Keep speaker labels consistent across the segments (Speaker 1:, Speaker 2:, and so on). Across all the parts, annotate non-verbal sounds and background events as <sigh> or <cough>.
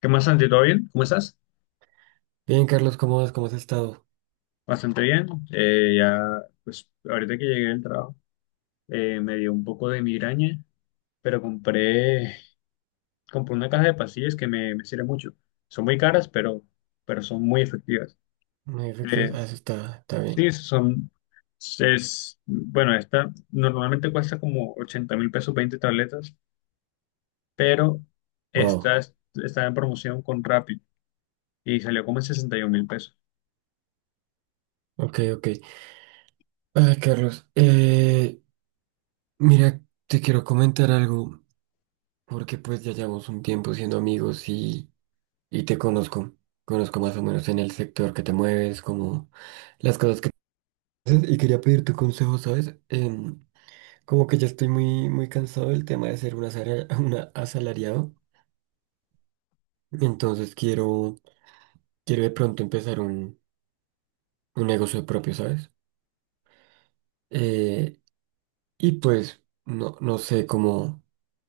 Speaker 1: ¿Qué más, Santi? ¿Todo bien? ¿Cómo estás?
Speaker 2: Bien, Carlos, ¿cómo vas? ¿Cómo has estado?
Speaker 1: Bastante bien. Ya, pues, ahorita que llegué del trabajo, me dio un poco de migraña, pero compré una caja de pastillas que me sirve mucho. Son muy caras, pero son muy efectivas.
Speaker 2: Muy efectivos.
Speaker 1: Eh,
Speaker 2: Ah, eso está, está bien.
Speaker 1: sí, bueno, esta normalmente cuesta como 80.000 pesos, 20 tabletas, pero
Speaker 2: Wow.
Speaker 1: esta es- está en promoción con Rappi y salió como en 61 mil pesos.
Speaker 2: Ok, ok. Ay, Carlos, mira, te quiero comentar algo, porque pues ya llevamos un tiempo siendo amigos y te conozco. Conozco más o menos en el sector que te mueves, como las cosas que haces, y quería pedir tu consejo, ¿sabes? Como que ya estoy muy cansado del tema de ser un asalar- <laughs> una asalariado, entonces quiero, quiero de pronto empezar un negocio propio, ¿sabes? Eh, Y pues, no sé cómo,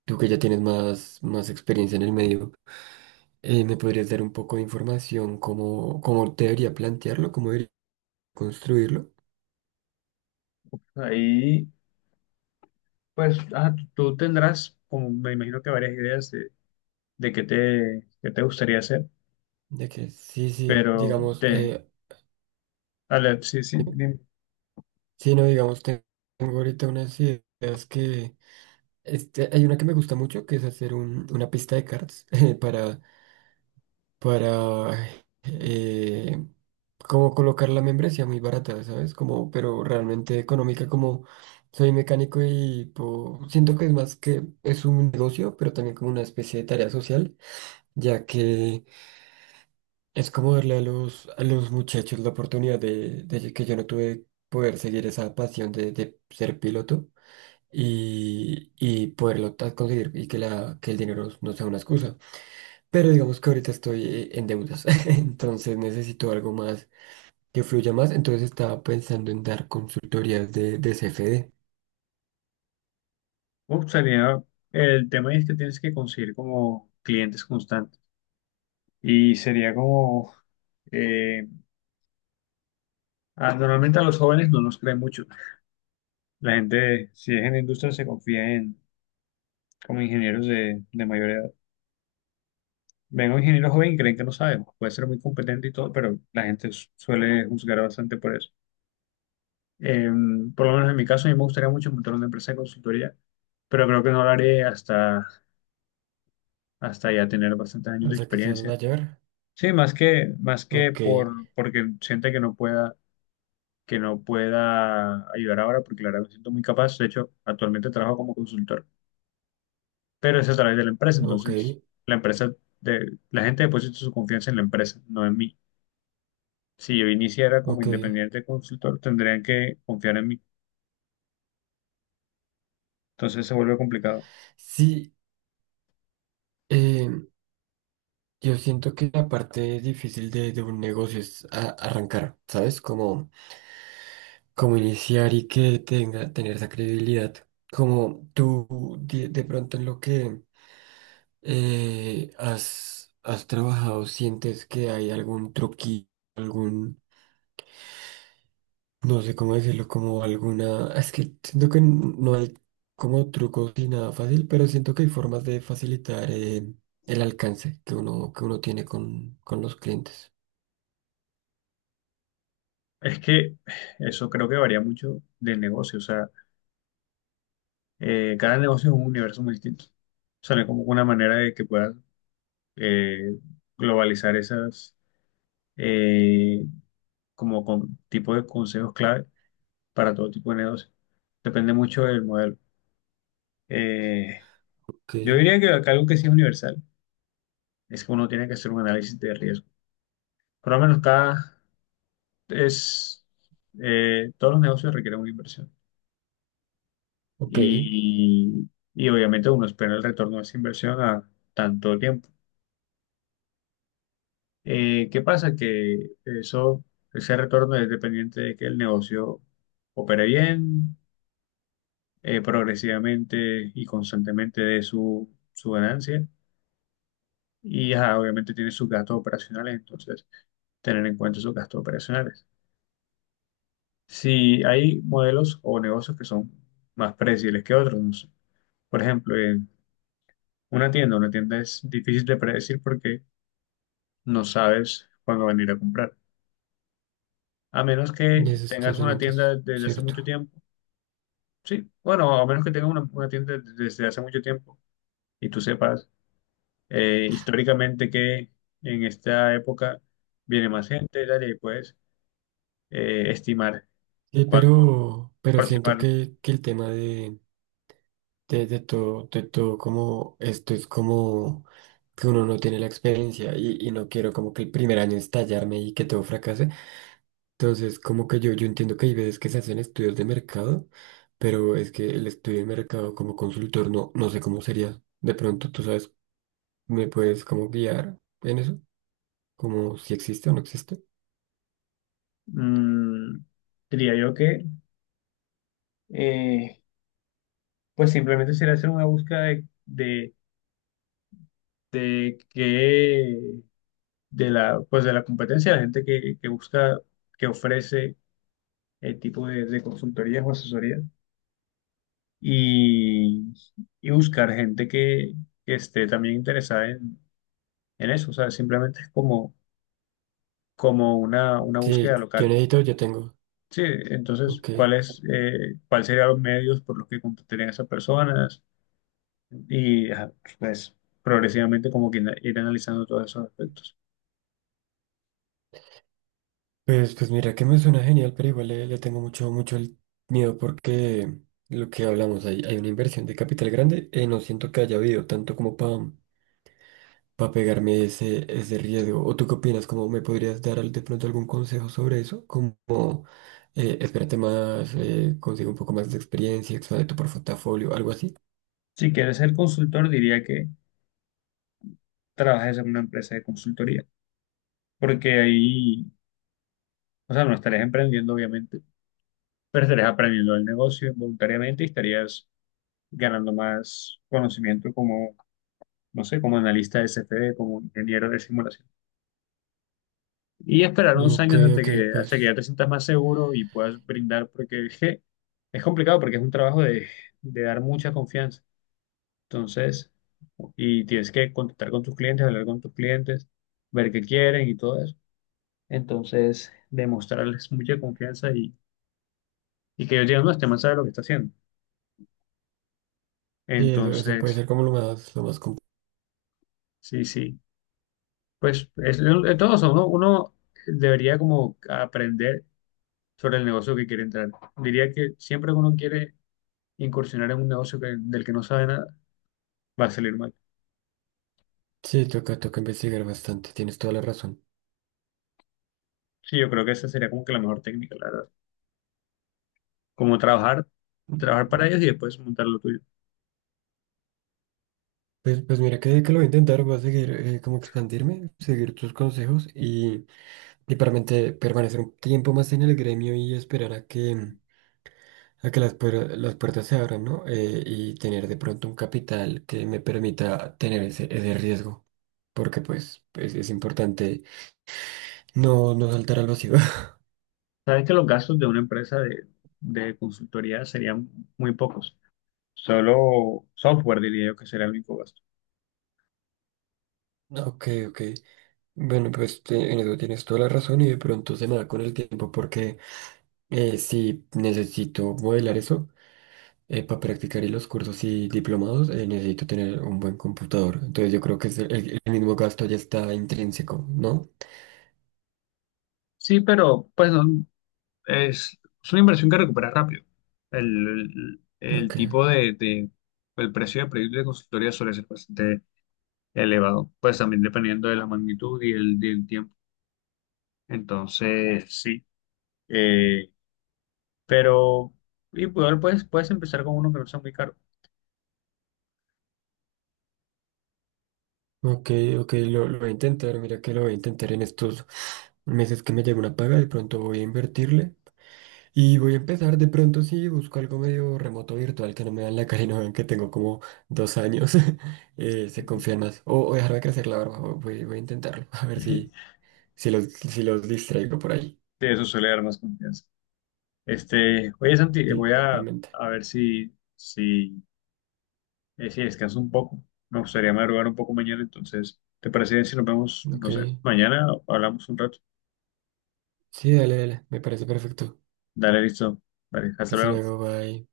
Speaker 2: tú que ya tienes más experiencia en el medio, ¿me podrías dar un poco de información cómo, cómo debería plantearlo, cómo debería construirlo?
Speaker 1: Ahí. Pues ajá, tú tendrás, como me imagino que varias ideas de qué te gustaría hacer,
Speaker 2: De que sí, sí,
Speaker 1: pero
Speaker 2: digamos,
Speaker 1: te, sí, sí, me
Speaker 2: sí, no, digamos, tengo ahorita unas ideas que, este, hay una que me gusta mucho, que es hacer una pista de cards <laughs> para para eh, como colocar la membresía muy barata, ¿sabes? Como, pero realmente económica, como soy mecánico y siento que es más que es un negocio, pero también como una especie de tarea social, ya que es como darle a los muchachos la oportunidad de que yo no tuve poder seguir esa pasión de ser piloto. Y poderlo conseguir y que, la, que el dinero no sea una excusa. Pero digamos que ahorita estoy en deudas, <laughs> entonces necesito algo más que fluya más. Entonces estaba pensando en dar consultorías de CFD.
Speaker 1: gustaría. El tema es que tienes que conseguir como clientes constantes y sería como, eh, normalmente a los jóvenes no nos creen mucho. La gente, si es en la industria, se confía en como ingenieros de mayor edad. Ven a un ingeniero joven y creen que no sabe, puede ser muy competente y todo, pero la gente suele juzgar bastante por eso. Eh, por lo menos en mi caso, a mí me gustaría mucho montar una empresa de consultoría, pero creo que no lo haré hasta, ya tener bastantes años de
Speaker 2: Hasta que seas
Speaker 1: experiencia.
Speaker 2: mayor.
Speaker 1: Sí, más que
Speaker 2: Ok,
Speaker 1: porque siente que que no pueda ayudar ahora, porque la verdad me siento muy capaz. De hecho, actualmente trabajo como consultor, pero es a través de la empresa.
Speaker 2: ok,
Speaker 1: Entonces, la empresa la gente deposita su confianza en la empresa, no en mí. Si yo iniciara como
Speaker 2: ok.
Speaker 1: independiente consultor, tendrían que confiar en mí. Entonces se vuelve complicado.
Speaker 2: Sí, eh, yo siento que la parte difícil de un negocio es arrancar, ¿sabes? Como, como iniciar y que tenga, tener esa credibilidad. Como tú de pronto en lo que ¿has, has trabajado? ¿Sientes que hay algún truquillo, algún, no sé cómo decirlo, como alguna, es que siento que no hay como trucos ni nada fácil, pero siento que hay formas de facilitar el alcance que uno tiene con los clientes.
Speaker 1: Es que eso creo que varía mucho del negocio, o sea, cada negocio es un universo muy distinto. O sea, no hay como una manera de que puedas eh, globalizar esas eh, como con tipo de consejos clave para todo tipo de negocio. Depende mucho del modelo. Eh,
Speaker 2: Ok,
Speaker 1: yo diría que acá algo que sí es universal es que uno tiene que hacer un análisis de riesgo. Por lo menos cada es todos los negocios requieren una inversión.
Speaker 2: ok, eso
Speaker 1: y, y obviamente uno espera el retorno de esa inversión a tanto tiempo. ¿Qué pasa? Que ese retorno es dependiente de que el negocio opere bien, progresivamente y constantemente de su ganancia y ajá, obviamente tiene sus gastos operacionales, entonces tener en cuenta sus gastos operacionales. Si hay modelos o negocios que son más predecibles que otros, no sé. Por ejemplo, una tienda es difícil de predecir porque no sabes cuándo venir a comprar. A menos que
Speaker 2: es
Speaker 1: tengas una
Speaker 2: totalmente
Speaker 1: tienda desde hace
Speaker 2: cierto.
Speaker 1: mucho tiempo. Sí, bueno, a menos que tengas una tienda desde hace mucho tiempo y tú sepas históricamente que en esta época viene más gente, tal y puedes estimar
Speaker 2: Sí,
Speaker 1: cuánto
Speaker 2: pero siento
Speaker 1: aproximar.
Speaker 2: que el tema de todo, como esto es como que uno no tiene la experiencia y no quiero como que el primer año estallarme y que todo fracase. Entonces, como que yo entiendo que hay veces que se hacen estudios de mercado, pero es que el estudio de mercado como consultor no, no sé cómo sería. De pronto, tú sabes, ¿me puedes como guiar en eso? Como si existe o no existe.
Speaker 1: Mm, Diría yo que, eh, pues simplemente sería hacer una búsqueda de que de la, pues de la competencia, la gente que busca, que ofrece el tipo de consultorías o asesorías y, y buscar gente que esté también interesada en eso. O sea, simplemente es como una
Speaker 2: Sí,
Speaker 1: búsqueda
Speaker 2: yo
Speaker 1: local.
Speaker 2: necesito, yo tengo.
Speaker 1: Sí, entonces,
Speaker 2: Ok.
Speaker 1: cuál serían los medios por los que contactarían a esas personas? Y ajá, pues progresivamente como que ir analizando todos esos aspectos.
Speaker 2: Pues, pues mira que me suena genial, pero igual le, le tengo mucho, mucho el miedo porque lo que hablamos, hay una inversión de capital grande, no siento que haya habido tanto como para pegarme ese, ese riesgo. ¿O tú qué opinas? ¿Cómo me podrías dar de pronto algún consejo sobre eso? Como espérate más, consigue un poco más de experiencia, expande tu portafolio, algo así.
Speaker 1: Si quieres ser consultor, diría que trabajes en una empresa de consultoría, porque ahí, o sea, no estarías emprendiendo, obviamente pero estarías aprendiendo el negocio voluntariamente y estarías ganando más conocimiento como, no sé, como analista de CFD, como ingeniero de simulación. Y esperar unos
Speaker 2: Ok,
Speaker 1: años hasta
Speaker 2: ok,
Speaker 1: que, hasta que ya
Speaker 2: pues
Speaker 1: te sientas más seguro y puedas brindar, porque es complicado, porque es un trabajo de dar mucha confianza. Entonces, y tienes que contactar con tus clientes, hablar con tus clientes, ver qué quieren y todo eso. Entonces, demostrarles mucha confianza y que ellos digan, no, este man sabe lo que está haciendo.
Speaker 2: sí, eso puede
Speaker 1: Entonces,
Speaker 2: ser como lo más, lo más complejo.
Speaker 1: sí, sí. Pues es todo eso, ¿no? Uno debería como aprender sobre el negocio que quiere entrar. Diría que siempre que uno quiere incursionar en un negocio del que no sabe nada, va a salir mal.
Speaker 2: Sí, toca, toca investigar bastante, tienes toda la razón.
Speaker 1: Sí, yo creo que esa sería como que la mejor técnica, la verdad. Como trabajar para ellos y después montar lo tuyo.
Speaker 2: Pues, pues mira que lo voy a intentar, voy a seguir como expandirme, seguir tus consejos y permanecer un tiempo más en el gremio y esperar a que las, las puertas se abran, ¿no? Y tener de pronto un capital que me permita tener ese, ese riesgo, porque pues es importante no, no saltar al vacío. <laughs>
Speaker 1: Sabes que los gastos de una empresa de consultoría serían muy pocos. Solo software diría yo que sería el único gasto.
Speaker 2: Ok, ok. Bueno, pues en eso tienes toda la razón y de pronto se me da con el tiempo porque sí necesito modelar eso para practicar y los cursos y diplomados necesito tener un buen computador. Entonces yo creo que es el mismo gasto ya está intrínseco, ¿no?
Speaker 1: Sí, pero pues no, es una inversión que recupera rápido. El, el- el
Speaker 2: Ok,
Speaker 1: tipo de, de- el precio de proyecto de consultoría suele ser bastante elevado, pues también dependiendo de la magnitud y del tiempo. Entonces, sí, eh, pero y pues, puedes empezar con uno que no sea muy caro.
Speaker 2: ok, ok, lo voy a intentar, mira que lo voy a intentar en estos meses que me llegue una paga, de pronto voy a invertirle. Y voy a empezar de pronto, si busco algo medio remoto virtual que no me dan la cara y no vean que tengo como dos años. <laughs> Se confían más. O dejarme crecer la barba, voy, voy a intentarlo. <laughs> A ver si,
Speaker 1: <laughs>
Speaker 2: si, los, si los distraigo por ahí.
Speaker 1: Sí, eso suele dar más confianza. Oye, Santi,
Speaker 2: Sí, realmente.
Speaker 1: a ver si sí, descanso un poco. Me gustaría madrugar un poco mañana, entonces, ¿te parece bien si nos vemos, no
Speaker 2: Ok.
Speaker 1: sé, mañana o hablamos un rato?
Speaker 2: Sí, dale, dale. Me parece perfecto.
Speaker 1: Dale, listo. Vale, hasta
Speaker 2: Hasta
Speaker 1: luego.
Speaker 2: luego, bye.